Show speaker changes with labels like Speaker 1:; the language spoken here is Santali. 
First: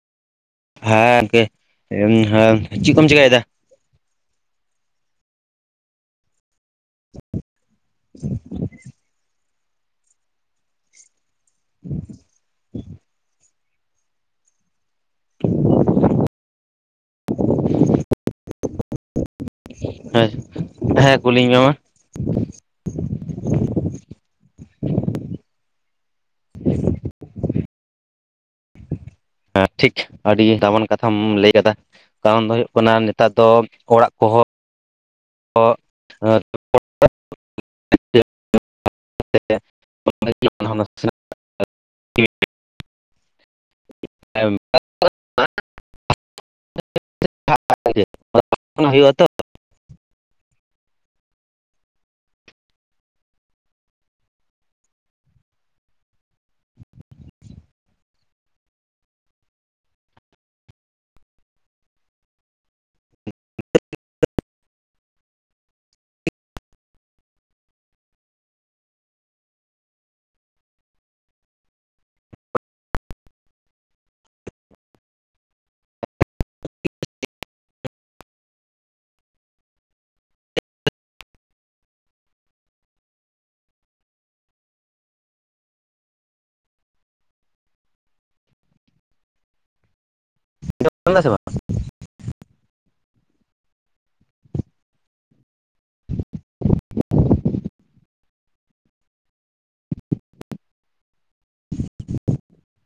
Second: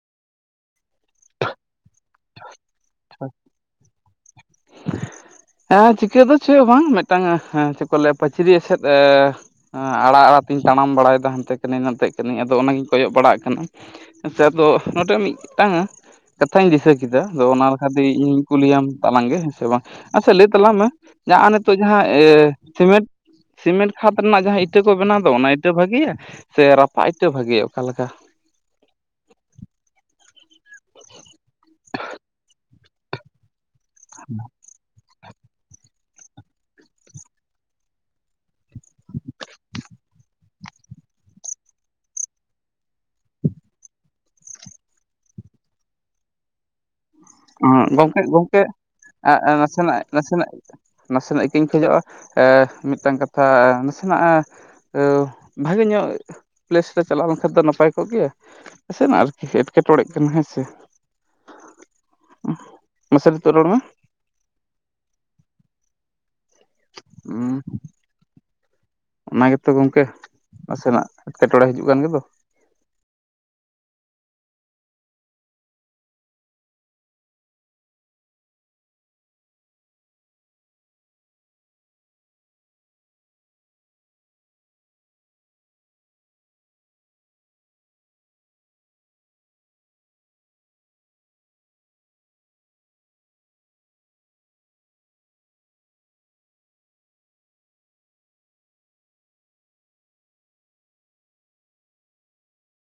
Speaker 1: ᱦᱮᱸ ᱠᱮ ᱦᱮᱸ ᱪᱮᱫ ᱠᱚᱢ ᱪᱮᱠᱟᱭ ᱫᱟ
Speaker 2: ᱦᱮᱸ ᱪᱤᱠᱟᱹ ᱫᱚ ᱪᱮᱫ ᱦᱚᱸ ᱵᱟᱝ ᱢᱤᱫᱴᱟᱝ ᱪᱮᱫ ᱠᱚ ᱞᱟᱹᱭᱟ ᱯᱟᱹᱪᱨᱤ ᱥᱮᱫᱮᱫ ᱮᱸ ᱟᱲᱟᱜ ᱟᱲᱟᱜ ᱛᱮ ᱛᱟᱲᱟᱢ ᱵᱟᱲᱟᱭᱮᱫᱟ ᱦᱟᱱᱛᱮ ᱠᱟᱹᱱᱟᱹᱧ ᱱᱟᱛᱮᱜ ᱠᱟᱹᱱᱟᱹᱧ ᱟᱫᱚ ᱚᱱᱟᱜᱤᱧ ᱠᱚᱭᱚᱜ ᱵᱟᱲᱟᱜ ᱠᱟᱱᱟ ᱥᱮ ᱫᱚ ᱱᱚᱛᱮ ᱢᱤᱫᱴᱟᱝ ᱠᱟᱛᱷᱟᱹᱧ ᱫᱤᱥᱟᱹ ᱠᱮᱫᱟ ᱠᱮᱫᱟ ᱟᱫᱚ ᱚᱱᱟ ᱞᱮᱠᱟᱛᱮ ᱤᱧ ᱠᱩᱞᱤᱭᱟᱢ ᱛᱟᱝ ᱜᱮ ᱥᱮ ᱵᱟᱝ
Speaker 1: ᱦᱮᱸ
Speaker 2: ᱞᱟᱹᱭ ᱛᱟᱞᱟᱝ ᱢᱮ
Speaker 1: ᱦᱮᱸ ᱠᱩᱞᱤᱧ
Speaker 2: ᱡᱟᱦᱟᱸ
Speaker 1: ᱢᱮ ᱢᱟ
Speaker 2: ᱱᱤᱛᱚᱜ ᱡᱟᱦᱟᱸ ᱥᱤᱢᱮᱱᱴ ᱥᱤᱢᱮᱱᱴ ᱠᱷᱟᱛ ᱨᱮᱱᱟᱜ ᱡᱟᱦᱟᱸ ᱤᱴᱟᱹ ᱠᱚ ᱵᱮᱱᱟᱣ ᱫᱚ ᱚᱱᱟ ᱤᱴᱟᱹ ᱵᱷᱟᱹᱜᱤᱭᱟ ᱥᱮ ᱨᱟᱯᱟᱜ ᱤᱴᱟᱹ ᱵᱷᱟᱜᱮᱭᱟ ᱚᱠᱟᱮᱠᱟ
Speaker 1: ᱦᱮᱸ ᱴᱷᱤᱠ ᱟᱹᱰᱤ ᱫᱟᱢᱟᱱ ᱠᱟᱛᱷᱟᱢ ᱞᱟᱹᱭ ᱠᱟᱫᱟ ᱠᱟᱨᱚᱱ ᱫᱚ ᱦᱩᱭᱩᱜ ᱠᱟᱱᱟ ᱱᱮᱛᱟᱨ ᱫᱚ ᱚᱲᱟᱜ ᱠᱚᱦᱚᱸ [inaudible] [unintelligible] [unintelligible]
Speaker 2: ᱜᱚᱝᱠᱮ ᱜᱚᱝᱠᱮ
Speaker 1: ᱦᱩᱭᱩᱜᱼᱟ ᱛᱚ
Speaker 2: ᱱᱟᱥᱮᱱᱟᱜ ᱱᱟᱥᱮᱱᱟᱜ ᱱᱟᱥᱮᱱᱟᱜ ᱤᱠᱟᱹᱧ ᱠᱷᱚᱡᱚᱜᱼᱟ ᱢᱤᱫᱴᱟᱝ ᱠᱟᱛᱷᱟ ᱱᱟᱥᱮᱱᱟᱜ ᱳ ᱵᱷᱟᱜᱮ ᱧᱚᱜ ᱯᱞᱮᱥ ᱨᱮ ᱪᱟᱞᱟᱣ ᱞᱮᱱᱠᱷᱟᱱ ᱫᱚ ᱱᱟᱯᱟᱭ ᱠᱚᱜ ᱜᱮᱭᱟ ᱱᱟᱥᱮ ᱱᱟᱝ ᱟᱨᱠᱤ ᱮᱴᱠᱮᱴᱚᱬᱮᱜ ᱠᱟᱱᱟ ᱦᱮᱸ ᱥᱮ ᱩᱸ ᱢᱟᱥᱮ ᱱᱤᱛᱳᱜ ᱨᱟᱲ ᱢᱮ ᱩᱸ ᱚᱱᱟ ᱜᱮᱛᱚ ᱜᱚᱝᱠᱮ ᱱᱟᱥᱮᱱᱟᱜ ᱮᱴᱠᱮᱴᱚᱲᱮ ᱦᱤᱡᱩᱜ ᱠᱟᱱ ᱜᱮᱫᱚ
Speaker 1: [unintelligible]